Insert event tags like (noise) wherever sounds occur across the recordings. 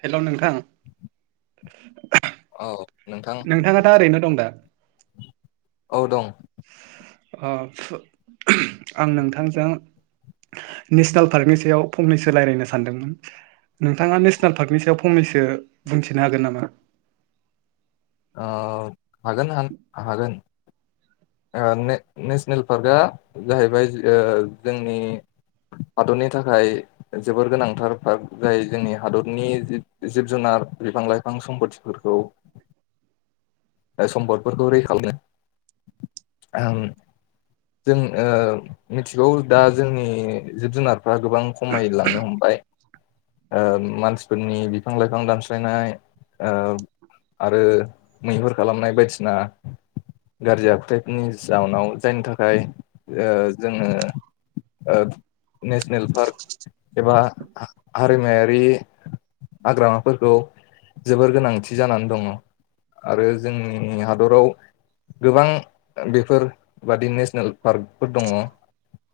हेल' नोंथां (unintelligible) औ नोंथां नोंथाङा दा ओरैनो दं दा औ दं आं नोंथांजों नेसनेल पार्कनि सायाव फंनैसो रायज्लायनो सानदोंमोन नोंथाङा नेसनेल पार्कनि सायाव फंनैसो बुंथिनो हागोन नामा अ हागोन हागोन अ ने नेसनेल पार्कआ जाहैबाय अ जोंनि हादरनि थाखाय जोबोर गोनांथार पार्क जाय जोंनि हादरनि जिब जुनार नार बिफां लाइफां सम्पतिफोरखौ (inaudible) सम्पदफोरखौ रैखालाय आं जों अ मिथिगौ दा जोंनि जिब जुनारफ्रा गोबां खमायलांनो हमबाय बाय अ मानसिफोरनि बिफां लाइफां दानस्लायनाय अ आरो मैहुर खालामनाय बायदिसिना गाज्रि आखुथाय फोरनि जाउनाव जायनि थाखाय अ जोङो अ नेसनेल पार्क एबा हा हारिमायारि हाग्रामाफोरखौ जोबोर गोनांथि जानानै दङ आरो जोंनि हादराव गोबां बेफोर बादि नेसनेल पार्कफोर दङ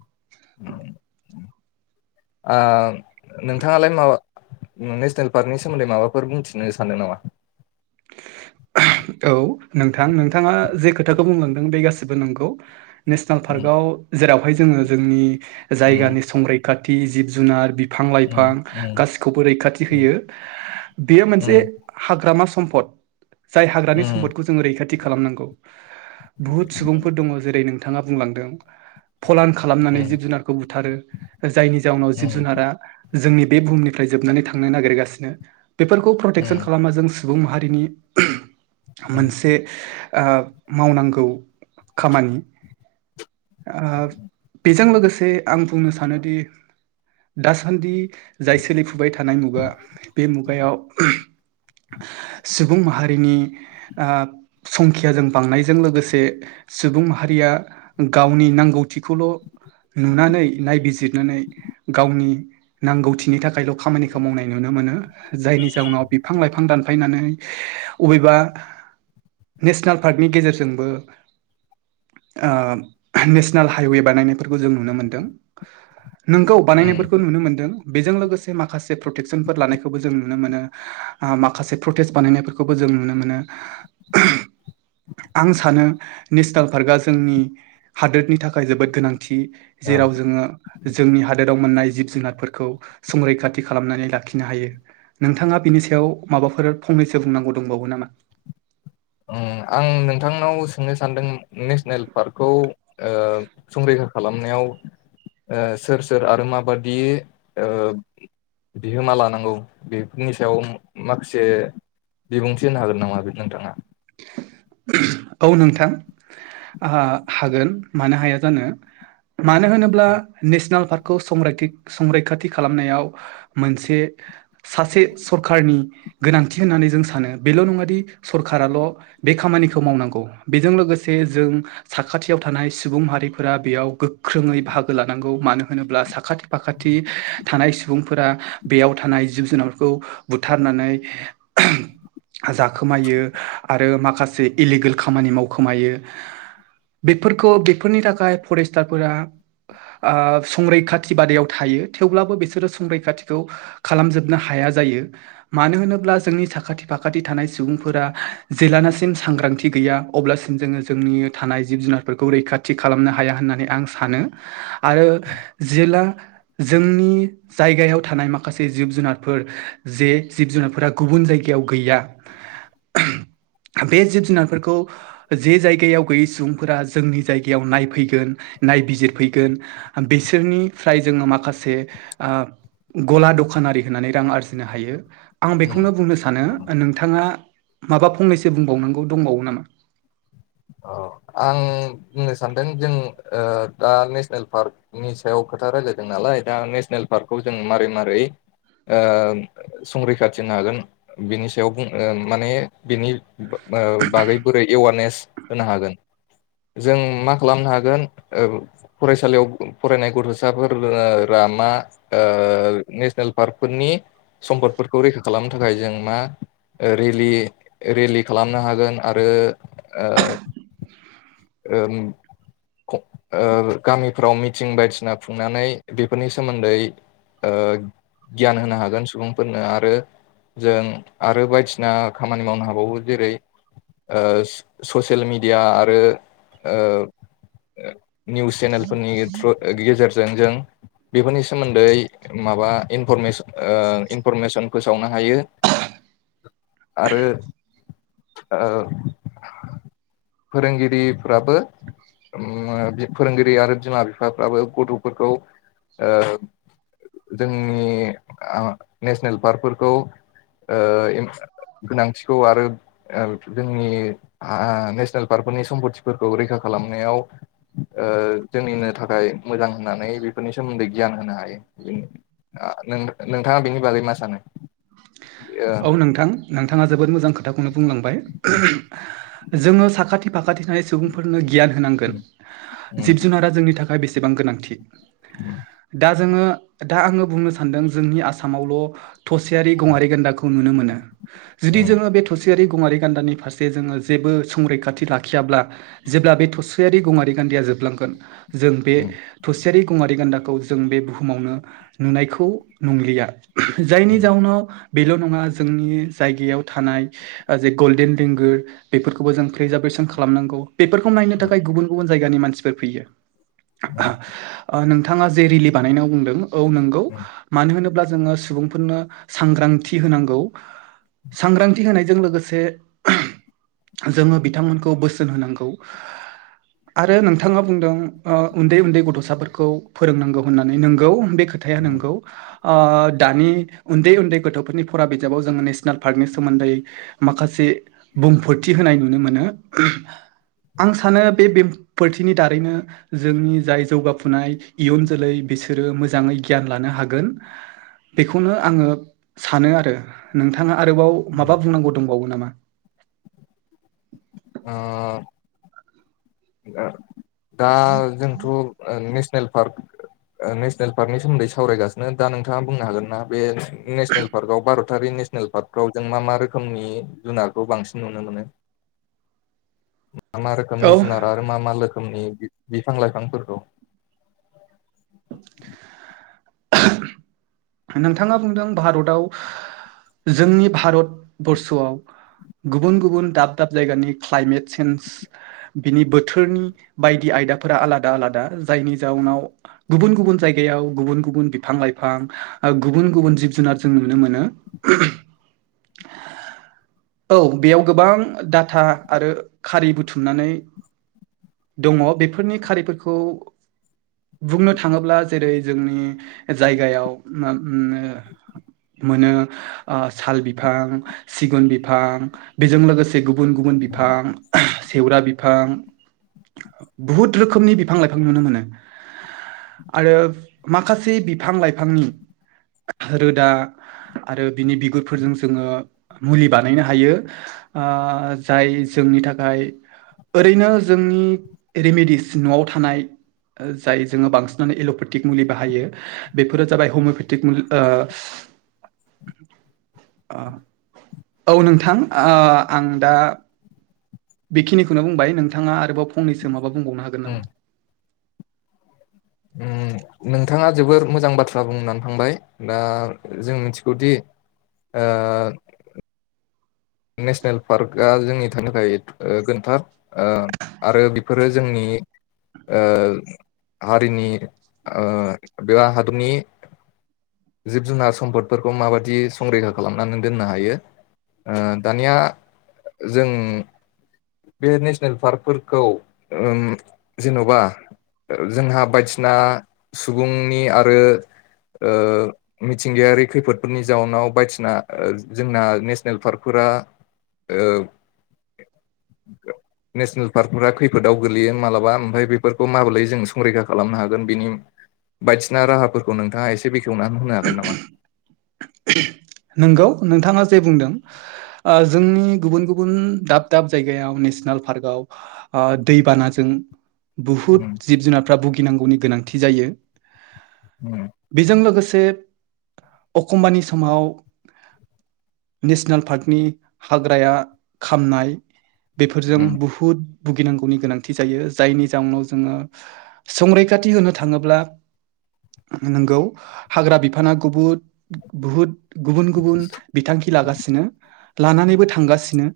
(unintelligible) अ नोंथाङालाय माबा नेसनेल पार्कनि सोमोन्दै माबाफोर बुंथिनो सानदों नामा? (unintelligible) औ नोंथां नोंथाङा जे खोथाखौ बुंलांदों बे गासिबो नंगौ। नेसनेल उम पार्कआव जेरावहाय जोङो जोंनि उम जायगानि संरैखाथि जिब जुनार बिफ बिफां लाइफां उम गासिखौबो रैखाथि उम होयो बेयो मोनसे उम हाग्रामा सम्पद जाय हाग्रानि उम सम्पदखौ जोङो रैखाथि खालामनांगौ बुहुद सुबुंफोर दङ जेरै नोंथाङा बुंलांदों फलान उम खालामनानै जिब जुनारखौ बुथारो जायनि जाउनाव जिब उम जुनारा जोंनि बे बुहुमनिफ्राय जोबनानै थांनो नागिरगासिनो बेफोरखौ प्रटेकसन उम खालामा जों सुबुं माहारिनि उम मोनसे आ मावनांगौ खामानि अ बेजों लोगोसे आं बुंनो सानोदि दासान्दि जाय सोलिफुबाय थानाय मुगा बे मुगायाव (unintelligible) सुबुं माहारिनि संखियाजों बांनायजों लोगोसे सुबुं माहारि। हारिया गावनि नांगौथिखौल'। नुनानै नायबिजिरनानै गावनि नांगौथिनि थाखायल' खामानिखौ मावनाय नुनो मोनो। मोनो जायनि जाउनाव बिफां लाइफां दानफायनानै अबेबा। नेसनेल पार्कनि गेजेरजोंबो आ। नेसनेल हाइवे बानायनायफोरखौ जों नुनो मोनदों नोंगौ उम बानायनायफोरखौ नु। बेजों लोगोसे माखासे प्रटेकसनफोर लानायखौबो जों नुनो मोनो माखासे प्रटेस्ट बानायनायफोरखौबो जों। नुनो मोन। आं सानो नेसनेल पार्कआ जोंनि। हादोरनि थाखाय जोबोद गोनांथि ओ जेराव जोङो। जोंनि हादोराव मोननाय जिब जुनारफोरखौ संरैखाथि खालामनानै लाखिनो हायो नोंथाङा बिनि नि सायाव माबाफोर फंनैसो बुंनांगौ दंबावो नामा? ओं आं नोंथांनाव सोंनो सानदों। नेसनेल पार्कखौ ओ संरैखा। खालामनायाव ओ सोर सोर आरो माबादि ओ। बिहोमा लानांगौ बेफोरनि सायाव मा-माखासे। बिबुंथि होनो हागोन नामा बे नोंथाङा? औ नोंथां आहा हागोन मानो हाया जानो। मानो होनोब्ला नेशनेल पार्कखौ संरायथि संरैखाथि खालामनायाव मोनसे। सासे सरखारनि गोनांथि होननानै जों सानो बेल नङा दि सरखाराल। बे खामानिखौ मावनांगौ बेजों लोगोसे जों साखाथियाव थानाय सुबुं माहारिफोरा बेयाव गो गोख्रोङै बाहागो लानांगौ मानो होनोब्ला साखाथि फाखाथि थानाय सुबुंफोरा बेयाव था। नाय जिब जुनारफोरखौ बुथारनानै जाखोमायो। आरो माखासे इलिगेल खामानि मावखोमायो। बेफोरखौ बेफोरनि थाखाय फरेस्टारफोरा। आ संरैखाथि बादायाव थायो थेवब्लाबो बिसोरो संरैखाथिखौ खालामजोबनो हाय मा जायो मानो होनोब्ला जोंनि साखाथि फाखाथि थानाय सुबुंफोरा। जेलानोसिम सांग्रांथि गैया अब्लासिम जोङो जोंनि थानाय जिब जुनारफोरखौ रैखाथि खालामनो हाया होन। होननानै आं सानो आरो जेला जोंनि जायगायाव थानाय माखा माखासे जिब जुनारफोर जे जिब जुनारफोरा गुबुन जायगायाव गैया। बे जिब जुनारफोरखौ। जे जायगायाव गैयै सुबुंफोरा जोंनि जायगायाव नायफैगोन नायबिजिरफैगोन बि सोरनिफ्राय जोङो माखासे आ। गला दखानारि होनानै रां आरजिनो हायो। आं उम बेखौनो बुंनो सानो नोंथाङा माबा। फंनैसो बुंबावनांगौ दंबावो नामा? औ आं बुंनो सानदों जों ओ दा नेसनेल पार्कनि सायाव खो खोथा रायलायदों नालाय दा नेसनेल पार्कखौ जों मारै मारै? ओ संरैखाथि होनो हागोन बिनि सायाव बुं माने बिनि। ओ बै-बा-बागै बोरै एवारनेस होनो हागोन। जों मा खालामनो हागोन ओ फरायसालियाव फरायनाय गथसाफोर ओ रो-रा लामा ओ नेसनेल पार्कफोरनि। सम्पदफोरखौ रैखा खालामनो थाखाय जों मा? रेलि रेलि खालामनो हागोन आरो ओ। (unintelligible) ओम ओ गामिफ्राव मिथिं बायदिसिना खुंनानै बेफोरनि सोमोन्दै ओ गियान होनो हागोन सुबुंफोरनो आरो जों आरो बाइदिसिना खामानि मावनो हाबावो जेरै ओ ससे सियेल मिडिया आरो ओ ऐ निउस चेनेलफोरनि थ्र ओ गेजेरजों जों बेफोरनि सोमोन्दै माबा इनफरेस ओ इनफरमेसन फोसावनो हायो (inaudible) आरो ओ फोरोंगिरिफ्राबो ओम फोरोंगिरि आरो बिमा बिफाफ्राबो गथफोरखौ ओ जोंनि आ नेसनेल पार्कफोरखौ ओ गोनांथिखौ आरो ओ जोंनि हा नेसनेल पार्कफोरनि सम्पथिफोरखौ रैखा खालामनायाव ओ जोंनिनो थाखाय मोजां होनना (inaudible) औ नोंथां नोंथाङा जोबोद मोजां खोथाखौनो बुंलांबाय जोङो साखाथि फाखाथि थानाय सुबुंफोरनो गियान होनांगोन उम जिब जुनारा जोंनि थाखाय बेसेबां गोनांथि उम उम दा जोङो दा आङो बुंनो सानदों जोंनि आसामावल थसेयारि गङारि गान्दाखौ नुनो मोनो जुदि उम जोङो बे थसे सेयारि गङारि गान्दानि फारसे जोङो जेबो संरैखाथि लाखियाब्ला जेब्ला बे थसेयारि गङारि गान दाया जोबलांगोन जों बे उम थसे सेयारि गङारि गान्दाखौ जों बे बुहुमावनो नुनायखौ नंलिया जायनि जाउनाव बेल नङा जोंनि जायगायाव थानाय जे गल्डेन लेगोर बेफोरखौबो जों प्रिजार्भेसन खा खालामनांगौ बेफोरखौ नायनो उम थाखाय गुबुन गुबुन जायगानि मानसिफोर फैयो उम ओ नों थाङा जे रेलि बानायनानै बुंदों औ नंगौ मानो होनोब्ला जोङो सुबुंफोरनो सांग्रां थि होनांगौ सांग्रांथि होनायजों लोगोसे जोङो बिथांमोनखौ बोसोन होनांगौ आरो नोंथाङा बुंदों ओ उन्दै उन्दै गथसाफोरखौ फोरोंनांगौ होननानै नोंगौ बे खो थाया उम नंगौ दानि उन्दै उन्दै गथ फोरनि फरा बिजाबाव जोङो नेसनेल पार्कनि सोमोन्दै माखासे बुंफोरथि होनाय नुनो मोनो (inaudible) आं सानो बे बेंफोरथिनि दारैनो जोंनि जाय जौगाफुनाय इयुन जोलै बिसोरो मोजाङै गियान लानो हागोन बेखौनो आङो सानो आरो नोंथाङा आरोबाव उम माबा बुंनांगौ दंबावो नामा ओ दा जोंथ नेस नेल ओ पार्क नेसनेल पार्कनि सोमोन्दै सावरायगासिनो दा नोंथाङा बुंनो हागोन ना बे नेसनेल पार्कआव भारत तारि नेसनेल पार्कफ्राव जों मा मा रोखोमनि जुनारखौ बांसिन नुनो मोनो (inaudible) मा मा औ रोखोमनि जुनार आरो मा मा लोखोमनि बिफां लाइफांफोरखौ नोंथाङा बुंदों भारताव जोंनि भारतबर्षआव गुबुन गुबुन दाब दाब जायगानि क्लाइमेट सेेन्ज बिनि बोथोरनि बायदि आय आयदाफोरा आलादा आलादा जायनि जाउनाव गुबुन गुबुन जायगायाव गुबुन गुबुन बिफां लाइफां गुबुन गुबुन जिब जुनार जों नुनो मोनो औ बेयाव गोबां डाथा आरो खारि बुथुमनानै दङ बेफोरनि खारिफोरखौ बुंनो थाङोब्ला जेरै जोंनि जायगायाव मोनो ओ साल बिफां सिगुन बिफां बेजों लोगोसे गुब बुन गुबुन बिफां सेेवरा बिफां बुहुद रोखोमनि बिफां लाइफां नुनो मोनो आरो माखासे बिफां लाइफांनि रोदा आरो बिनि बिगुरफोरजों जोङो मुलि बानायनो हायो ओ जाय जो जोंनि थाखाय ओरैनो जोंनि रेमेडिस न'आव थानाय जाय जोङो बांसिनानो एल'पेटिक मुलि बाहायो बेफोरो जाबाय (unintelligible) औ नोंथां आं दा बेखिनिखौनो बुंबाय नोंथाङा आरोबाव फंनैसो माबा बुंबावनो हागोन उम नामा उम नोंथाङा जोबोर मोजां बाथ्रा बुंनानै थांबाय दा जों मिथिगौदि ओ नेसनेल पार्कआ जोंनि था थाखाय गोनांथार आरो बेफोरो जोंनि (unintelligible) हारिनि बेबा हादरनि जिब जुनार सम्पदफोरखौ माबायदि संरैखा खालामनानै दोननो हायो। दानिया जों बे नेसनेल पार्कफोरखौ जेन'बा जोंहा बायदिसिना सुबुंनि आरो। मिथिंगायारि खैफोदफोरनि जाउनाव बायदिसिना जोंना ने नेसनेल पार्कफोरा (inaudible) नेसनेल पार्कफोरा् खैफोदाव गोग्लैयो मालाबा ओमफ्राय बेफोरखौ माबोरै जों संरैखा खालामनो हागोन बिनि बायदिसिना राहाफोरखौ नोंथाङा एसे बेखेवनानै होनो हागोन नामा? (unintelligible) नोंगौ नोंथाङा जे बुंदों जोंनि गुबुन गुबुन दाब दाब जायगायाव नेसनेल पार्क आव दै बानाजों उम बुहुत जिब जुनारफ्रा भुगिनांगौनि गोनांथि जायो उम बेजों लोगोसे एखमबानि समाव नेसनेल पार्कनि हाग्राया खामनाय बेफोरजों उम बुहुद भुगिनांगौनि गोनांथि जायो जायनि जाउनाव जोङो संरैखाथि होनो थाङोब्ला नंगौ हाग्रा बिफाना गुबुत बुहुद गुबुन गुबुन बिथांखि लागासिनो लानानैबो थांगासिनो।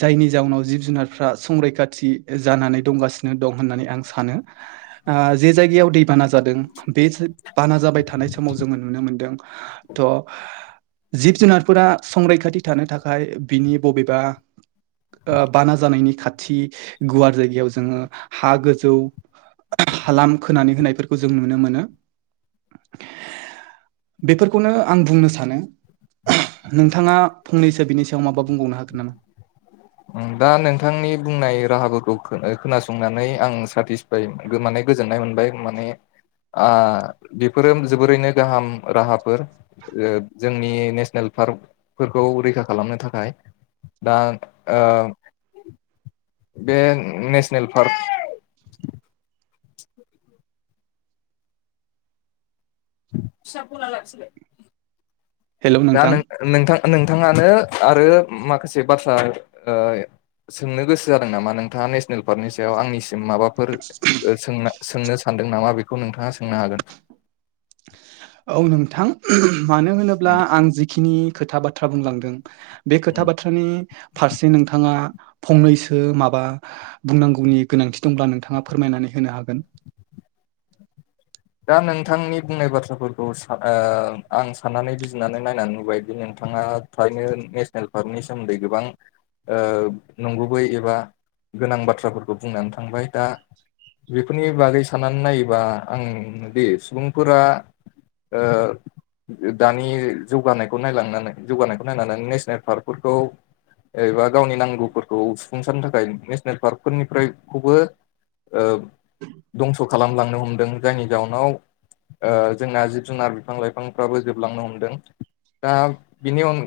जायनि जाउनाव जिब जुनारफ्रा संरैखाथि जानानै दंगासिनो दं होननानै आं सानो जे जायगायाव दैबाना जादों बे बाना जाबाय थानाय समाव जोङो नुनो मोनदों थ'। जिब जुनारफोरा संरैखाथि थानो थाखाय बिनि बबेबा बाना जानायनि खाथि गुवार जायगायाव जोङो हा गोजौ हालाम खोनानै होनायफोरखौ जों नुनो मोनो। बेफोरखौनो आं बुंनो सानो नोंथाङा फंनैसो बिनि सायाव माबा बुंबावनो हागोन नामा दा नोंथांनि बुंनाय राहाफोरखौ खोनासंनानै आं सेटिसफाइ माने गोजोन नाय मोनबाय माने बेफोरो जोबोरैनो गाहाम राहाफोर जोंनि नेसनेल पार्कफोरखौ रैखा खालामनो थाखाय दा ओ बे नेसनेल पार्क (unintelligible) दा नोंथां नोंथाङानो आरो माखासे बाथ्रा सोंनो गोसो जादों नामा नोंथाङा नेसनेल पार्कनि सायाव आंनि माबाफोरों सोंनो सानदों नामा बेखौ नोंथाङा सोंनो हागोन। औ नोंथां मानो होनोब्ला उम आं जिखिनि खोथा बाथ्रा बुंलांदों। बे खोथा उम बाथ्रानि फारसे नोंथाङा फंनैसो माबा बुंनांगौनि गोनांथि दंब्ला नोंथाङा फोरमायनानै होनो हागोन। (inaudible) दा नोंथांनि बुंनाय बाथ्राफोरखौ आं साननानै बिजिनानै नायनानै नुबायदि नोंथां बिथाङा फ्रायनो नेसनेल पार्कनि सोमोन्दै गोबां नंगुबै एबा गोनां बाथ्राफोरखौ बुंनानै थांबाय दा बेफोरनि बागै साननानै नायोबा आं दि सुबुंफोरा ओ दानि जौगानायखौ नायलांनानै जौगानायखौ नायनानै नेसनेल पार्कफोरखौ एबा गावनि नांगौफोरखौ सुफुंसारनो थाखाय नेसनेल पार्कफोरनिफ्रायखौबो दंस' खालामलांनो हमदों जायनि जाउनाव जोंना जिब जुनार बिफां लाइफांफ्राबो जोबलांनो हमदों दा बिनि